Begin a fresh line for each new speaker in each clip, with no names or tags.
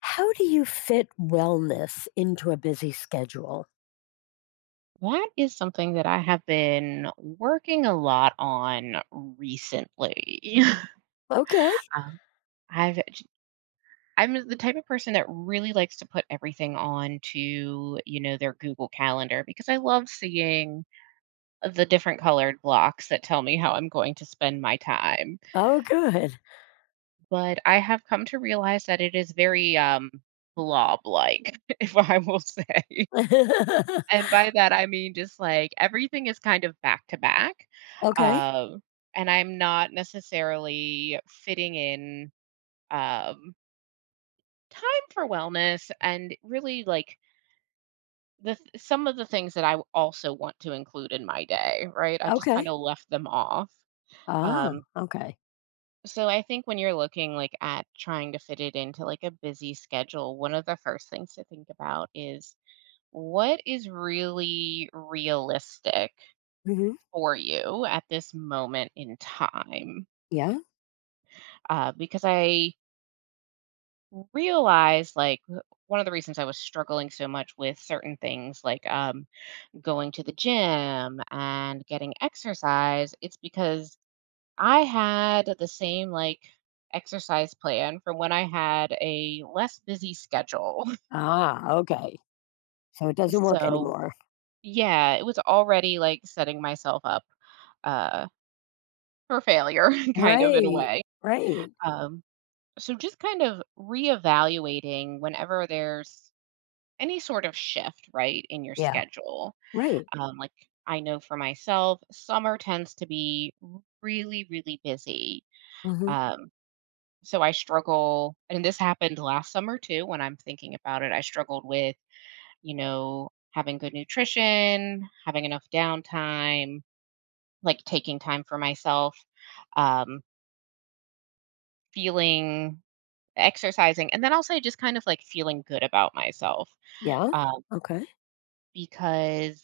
How do you fit wellness into a busy schedule?
That is something that I have been working a lot on recently.
Okay.
um, I've j- I'm the type of person that really likes to put everything on to, you know, their Google Calendar because I love seeing the different colored blocks that tell me how I'm going to spend my time.
Oh, good.
But I have come to realize that it is very blob like, if I will say. And by that, I mean just, like, everything is kind of back to back.
Okay.
um, and I'm not necessarily fitting in, um, time for wellness and really, like, the th some of the things that I also want to include in my day, right? I just
Okay.
kinda left them off.
Ah,
um,
okay.
so I think when you're looking, like, at trying to fit it into, like, a busy schedule, one of the first things to think about is what is really realistic
Hmm.
for you at this moment in time?
Yeah.
Because I realized, like, one of the reasons I was struggling so much with certain things, like going to the gym and getting exercise, it's because I had the same, like, exercise plan from when I had a less busy schedule.
Ah, okay. So it doesn't work
So,
anymore.
yeah, it was already like setting myself up uh, for failure, kind of in a
Right.
way.
Right.
Um, so just kind of reevaluating whenever there's any sort of shift, right, in your
Yeah.
schedule.
Right.
Like, I know for myself summer tends to be really busy.
Hmm.
um, so I struggle, and this happened last summer too, when I'm thinking about it. I struggled with, you know, having good nutrition, having enough downtime, like taking time for myself, um, feeling, exercising, and then also just kind of like feeling good about myself,
Yeah.
um,
Okay.
because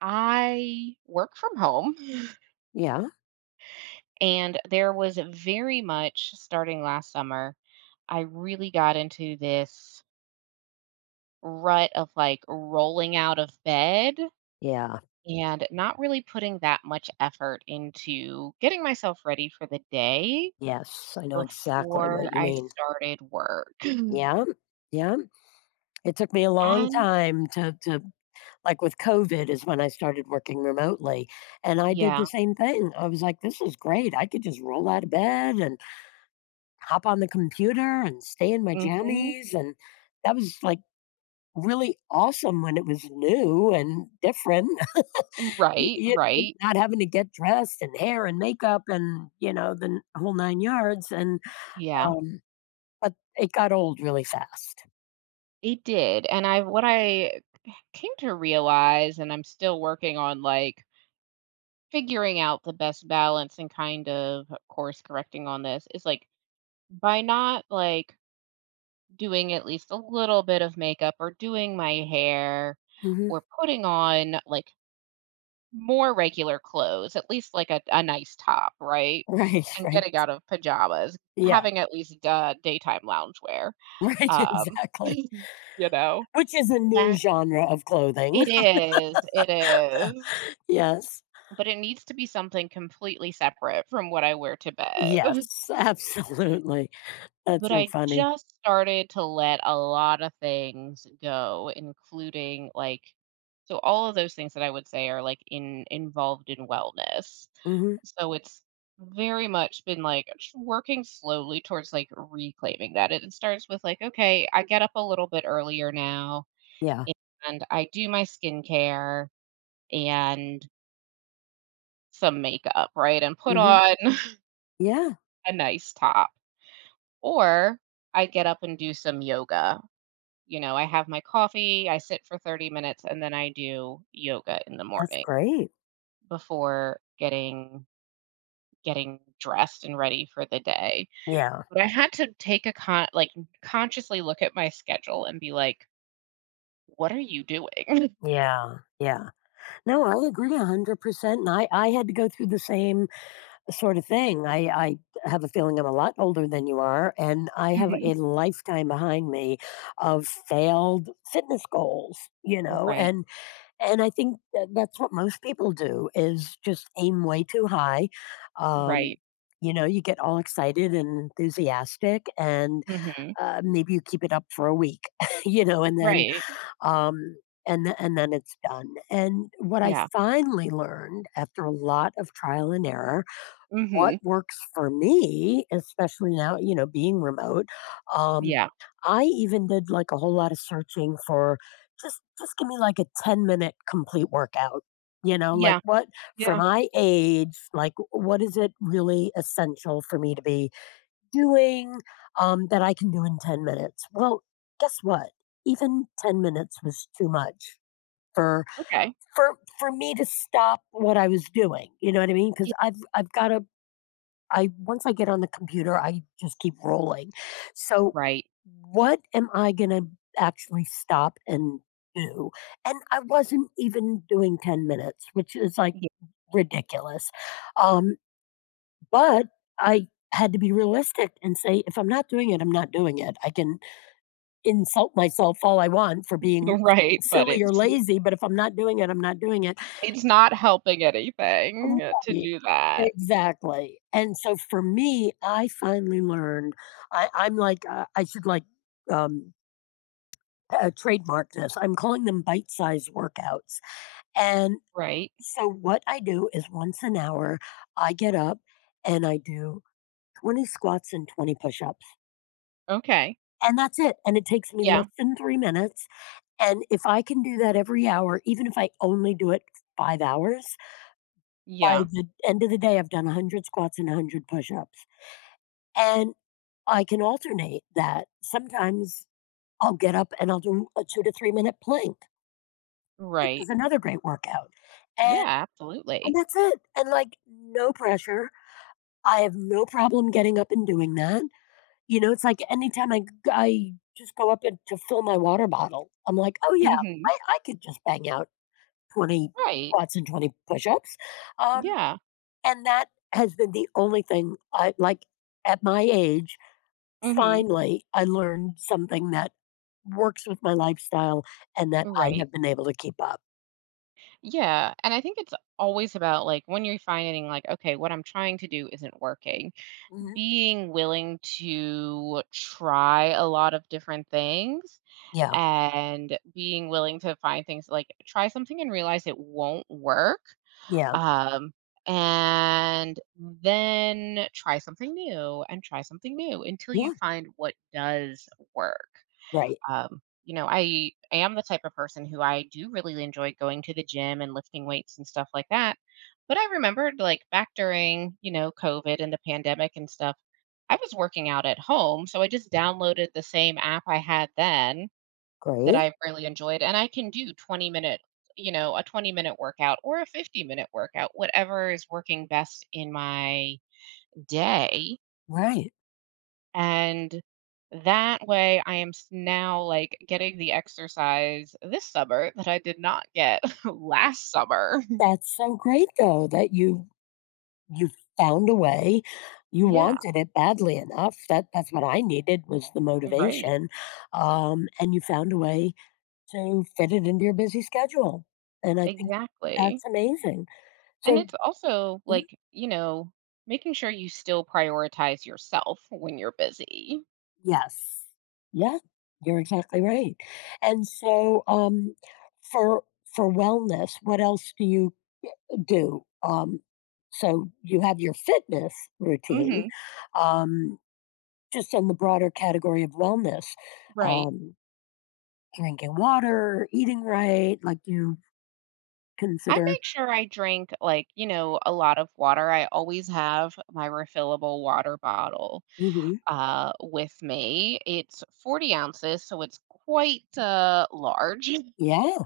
I work from home,
Yeah.
and there was very much starting last summer. I really got into this rut of like rolling out of bed
Yeah.
and not really putting that much effort into getting myself ready for the day
Yes. I know exactly what
before
you
I
mean.
started work.
Yeah. Yeah. It took me a long
And
time to Like with COVID is when I started working remotely, and I did the
yeah.
same thing. I was like, "This is great. I could just roll out of bed and hop on the computer and stay in my
Hmm.
jammies." And that was like really awesome when it was new and different. Y-
Right,
y-
right.
Not having to get dressed and hair and makeup and, the whole nine yards.
Yeah,
Um, but it got old really fast.
it did. And what I came to realize, and I'm still working on like figuring out the best balance and kind of course correcting on this, is like by not like doing at least a little bit of makeup or doing my hair
Hmm.
or putting on like more regular clothes, at least like a nice top, right?
Right,
And
right.
getting out of pajamas,
Yeah,
having at least daytime loungewear.
right,
Um.
exactly.
Know,
Which is a new
that
genre of clothing.
it is. It is.
Yes.
But it needs to be something completely separate from what I wear to bed.
Yes, absolutely. That's
But
so
I
funny.
just started to let a lot of things go, including like so all of those things that I would say are like in involved in wellness.
Mhm.
So it's very much been like just working slowly towards like reclaiming that. It starts with like, okay, I get up a little bit earlier now
Yeah.
and I do my skincare and some makeup, right? And put
Mhm.
on
Yeah,
a nice top. Or I get up and do some yoga. You know, I have my coffee, I sit for 30 minutes, and then I do yoga in the
that's
morning
great.
before getting dressed and ready for the day.
Yeah.
But I had to take a con like consciously look at my schedule and be like, what are you doing?
Yeah. Yeah. No, I agree 100%, and I had to go through the same sort of thing. I have a feeling I'm a lot older than you are, and I have
Mhm.
a lifetime behind me of failed fitness goals, you know,
Right.
and And I think that that's what most people do is just aim way too high. Um,
Right.
you get all excited and enthusiastic, and
Mhm.
maybe you keep it up for a week, and then
Right.
um, and then it's done. And what I
Yeah.
finally learned after a lot of trial and error, what
Mhm.
works for me, especially now, being remote. Um,
Yeah.
I even did like a whole lot of searching for just give me like a 10-minute complete workout. Like
Yeah.
what for
Yeah.
my age, like what is it really essential for me to be doing that I can do in 10 minutes? Well, guess what? Even 10 minutes was too much for
Okay.
for me to stop what I was doing. You know what I mean?
Yeah.
Because I've got to. I, once I get on the computer, I just keep rolling. So,
Right.
what am I going to actually stop and do? And I wasn't even doing 10 minutes, which is like
Yeah.
ridiculous. Um, but I had to be realistic and say, if I'm not doing it, I'm not doing it. I can insult myself all I want for being
Right. But
silly or lazy, but if I'm not doing it, I'm not doing it.
it's not helping anything to
Right,
do that,
exactly, and so for me, I finally learned. I'm like, I should, like, um, trademark this. I'm calling them bite size workouts, and
right?
so what I do is once an hour, I get up and I do 20 squats and 20 push-ups,
Okay.
and that's it, and it takes me less
Yeah,
than 3 minutes, and if I can do that every hour, even if I only do it 5 hours, by
yeah,
the end of the day, I've done 100 squats and 100 push-ups, and I can alternate that. Sometimes I'll get up and I'll do a 2 to 3 minute plank, which is
right.
another great workout,
Yeah,
and and
absolutely.
that's it, and, like, no pressure. I have no problem getting up and doing that, it's like anytime I just go up and to fill my water bottle, I'm like, "Oh, yeah,
Mhm,
I could just bang out 20
right.
squats and 20 push-ups." um,
Yeah,
and that has been the only thing I like, at my age.
mhm,
Finally, I learned something that works with my lifestyle and that I
right.
have been able to keep up.
Yeah, and I think it's always about, like, when you're finding, like, "Okay, what I'm trying to do isn't working,"
Mhm.
being willing to try a lot of different things,
Yeah,
and being willing to find things like, try something and realize it won't work.
yeah,
Um, and then try something new and try something new until you
yeah,
find what does work.
right,
You know, I am the type of person who I do really enjoy going to the gym and lifting weights and stuff like that. But I remembered like back during, you know, COVID and the pandemic and stuff, I was working out at home. So I just downloaded the same app I had then that
great,
I've really enjoyed, and I can do 20-minute, you know, a 20-minute workout or a 50-minute workout, whatever is working best in my day,
right.
and that way, I am s now, like, getting the exercise this summer that I did not get last summer.
That's so great though that you found a way. You
Yeah,
wanted it badly enough. That's what I needed was the
right,
motivation, and you found a way to fit it into your busy schedule, and I think
exactly,
that's amazing.
and
So.
it's also, like, you know, making sure you still prioritize yourself when you're busy.
Yes. Yeah, you're exactly right. And so, for for wellness, what else do you do? So you have your fitness routine,
Mhm,
um, just in the broader category of wellness,
right.
um, drinking water, eating right. Like you
I
consider.
make sure I drink, like, you know, a lot of water. I always have my refillable water bottle
Hmm,
with me. It's 40 ounces, so it's quite large.
yeah,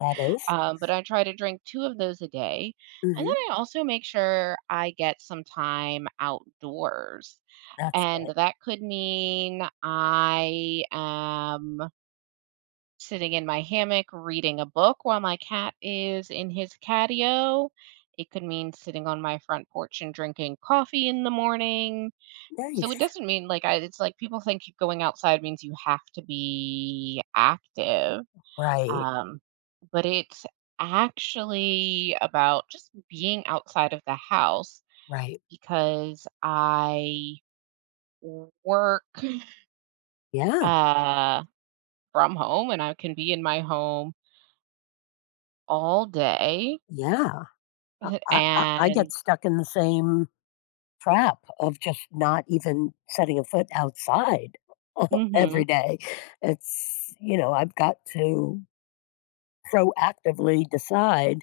that is.
But I try to drink two of those a day. And then
Mm-hmm,
I also make sure I get some time outdoors.
that's
And
good.
that could mean I am sitting in my hammock reading a book while my cat is in his catio. It could mean sitting on my front porch and drinking coffee in the morning.
Nice,
So it doesn't mean like it's like people think going outside means you have to be active.
right,
Um, but it's actually about just being outside of the house
right,
because I work
yeah,
uh, from home and I can be in my home all day.
yeah. I get
And
stuck in the same trap of just not even setting a foot outside every
mhm.
day. I've got to proactively decide,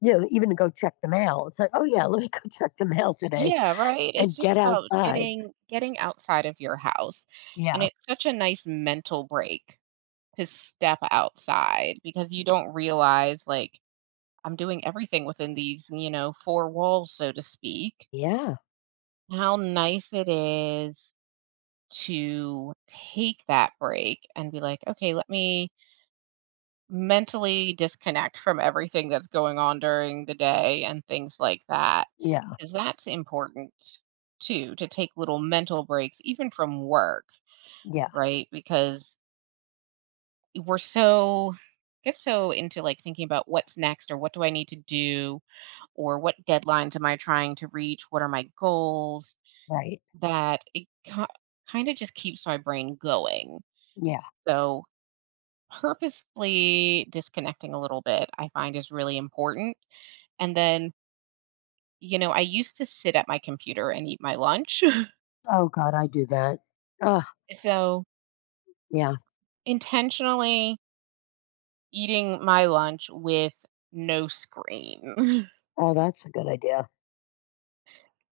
even to go check the mail. It's like, oh, yeah, let me go check the mail today
Yeah, right? It's
and
just
get
about
outside.
getting outside of your house, and
Yeah.
it's such a nice mental break to step outside because you don't realize, like, "I'm doing everything within these, you know, 4 walls, so to speak."
Yeah.
How nice it is to take that break and be like, "Okay, let me mentally disconnect from everything that's going on during the day and things like that,
Yeah.
'cause that's important too, to take little mental breaks even from work,
Yeah.
right? Because we're so get so into, like, thinking about what's next or what do I need to do or what deadlines am I trying to reach, what are my goals,
Right.
that it kinda just keeps my brain going."
Yeah.
So, purposely disconnecting a little bit, I find is really important. And then, you know, I used to sit at my computer and eat my lunch.
Oh, God, I do that. Oh,
So
yeah.
intentionally eating my lunch with no screen
Oh, that's a good idea.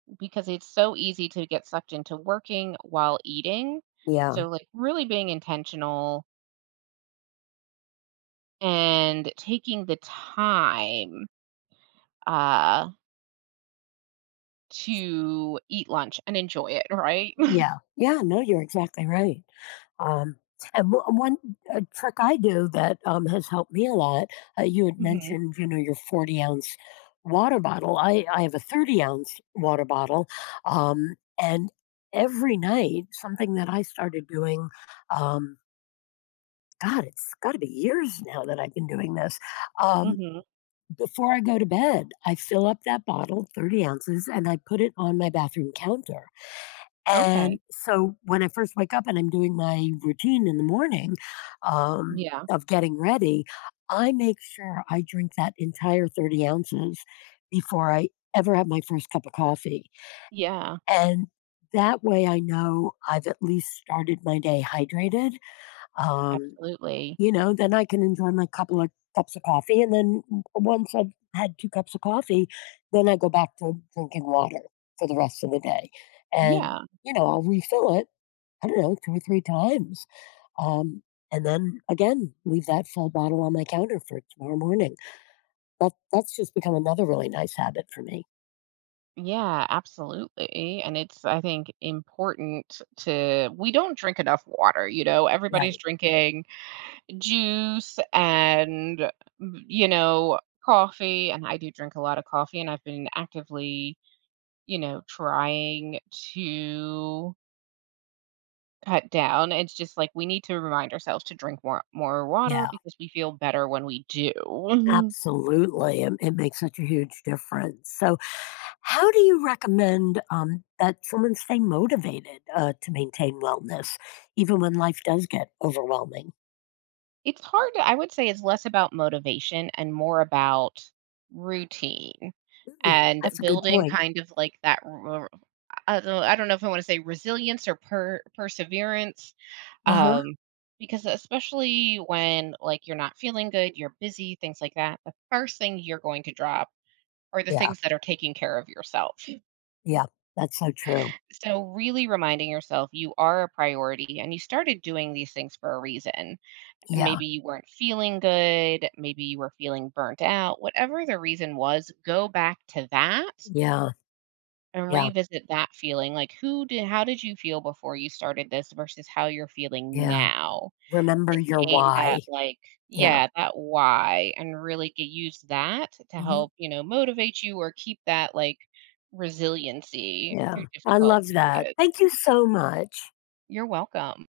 because it's so easy to get sucked into working while eating.
Yeah.
So, like, really being intentional and taking the time uh, to eat lunch and enjoy it, right?
Yeah. Yeah. No, you're exactly right. Um, and one trick I do that has helped me a lot, you had
Hmm.
mentioned, your 40-ounce water bottle. I have a 30-ounce water bottle. Um, and every night, something that I started doing, um, God, it's got to be years now that I've been doing this. Um,
Hmm.
Before I go to bed, I fill up that bottle, 30 ounces, and I put it on my bathroom counter. And
Okay.
so when I first wake up and I'm doing my routine in the morning,
Yeah.
of getting ready, I make sure I drink that entire 30 ounces before I ever have my first cup of coffee.
Yeah.
And that way I know I've at least started my day hydrated. Um,
Absolutely.
then I can enjoy my couple of cups of coffee, and then w once I've had 2 cups of coffee, then I go back to drinking water for the rest of the day, and,
Yeah.
I'll refill it, I don't know, 2 or 3 times, um, and then, again, leave that full bottle on my counter for tomorrow morning. That's just become another really nice habit for me.
Yeah, absolutely. And it's, I think, important to, we don't drink enough water. You know, everybody's
Right,
drinking juice and, mm, you know, coffee. And I do drink a lot of coffee, and I've been actively, you know, trying to cut down. It's just like we need to remind ourselves to drink more water
yeah.
because we feel better when we do.
Absolutely, it makes such a huge difference. So, how do you recommend, that someone stay motivated, to maintain wellness even when life does get overwhelming?
It's hard to, I would say it's less about motivation and more about routine,
Mm,
and
that's a good
building
point.
kind of like that r I don't, know if I wanna say resilience or perseverance,
Uh-huh.
um, because especially when, like, you're not feeling good, you're busy, things like that, the first thing you're going to drop are the
Yeah,
things that are taking care of yourself.
yeah, that's so true.
So really reminding yourself you are a priority and you started doing these things for a reason.
Yeah,
Maybe you weren't feeling good, maybe you were feeling burnt out, whatever the reason was, go back to that
yeah,
and
yeah,
revisit that feeling. Like, how did you feel before you started this versus how you're feeling
yeah.
now?
Remember
And
your
gain
why.
that, like,
Yeah,
yeah, that why, and really use that to
mhm,
help, you know, motivate you or keep that, like, resiliency through
yeah. I
difficult
love that. Thank
periods.
you so much.
You're welcome.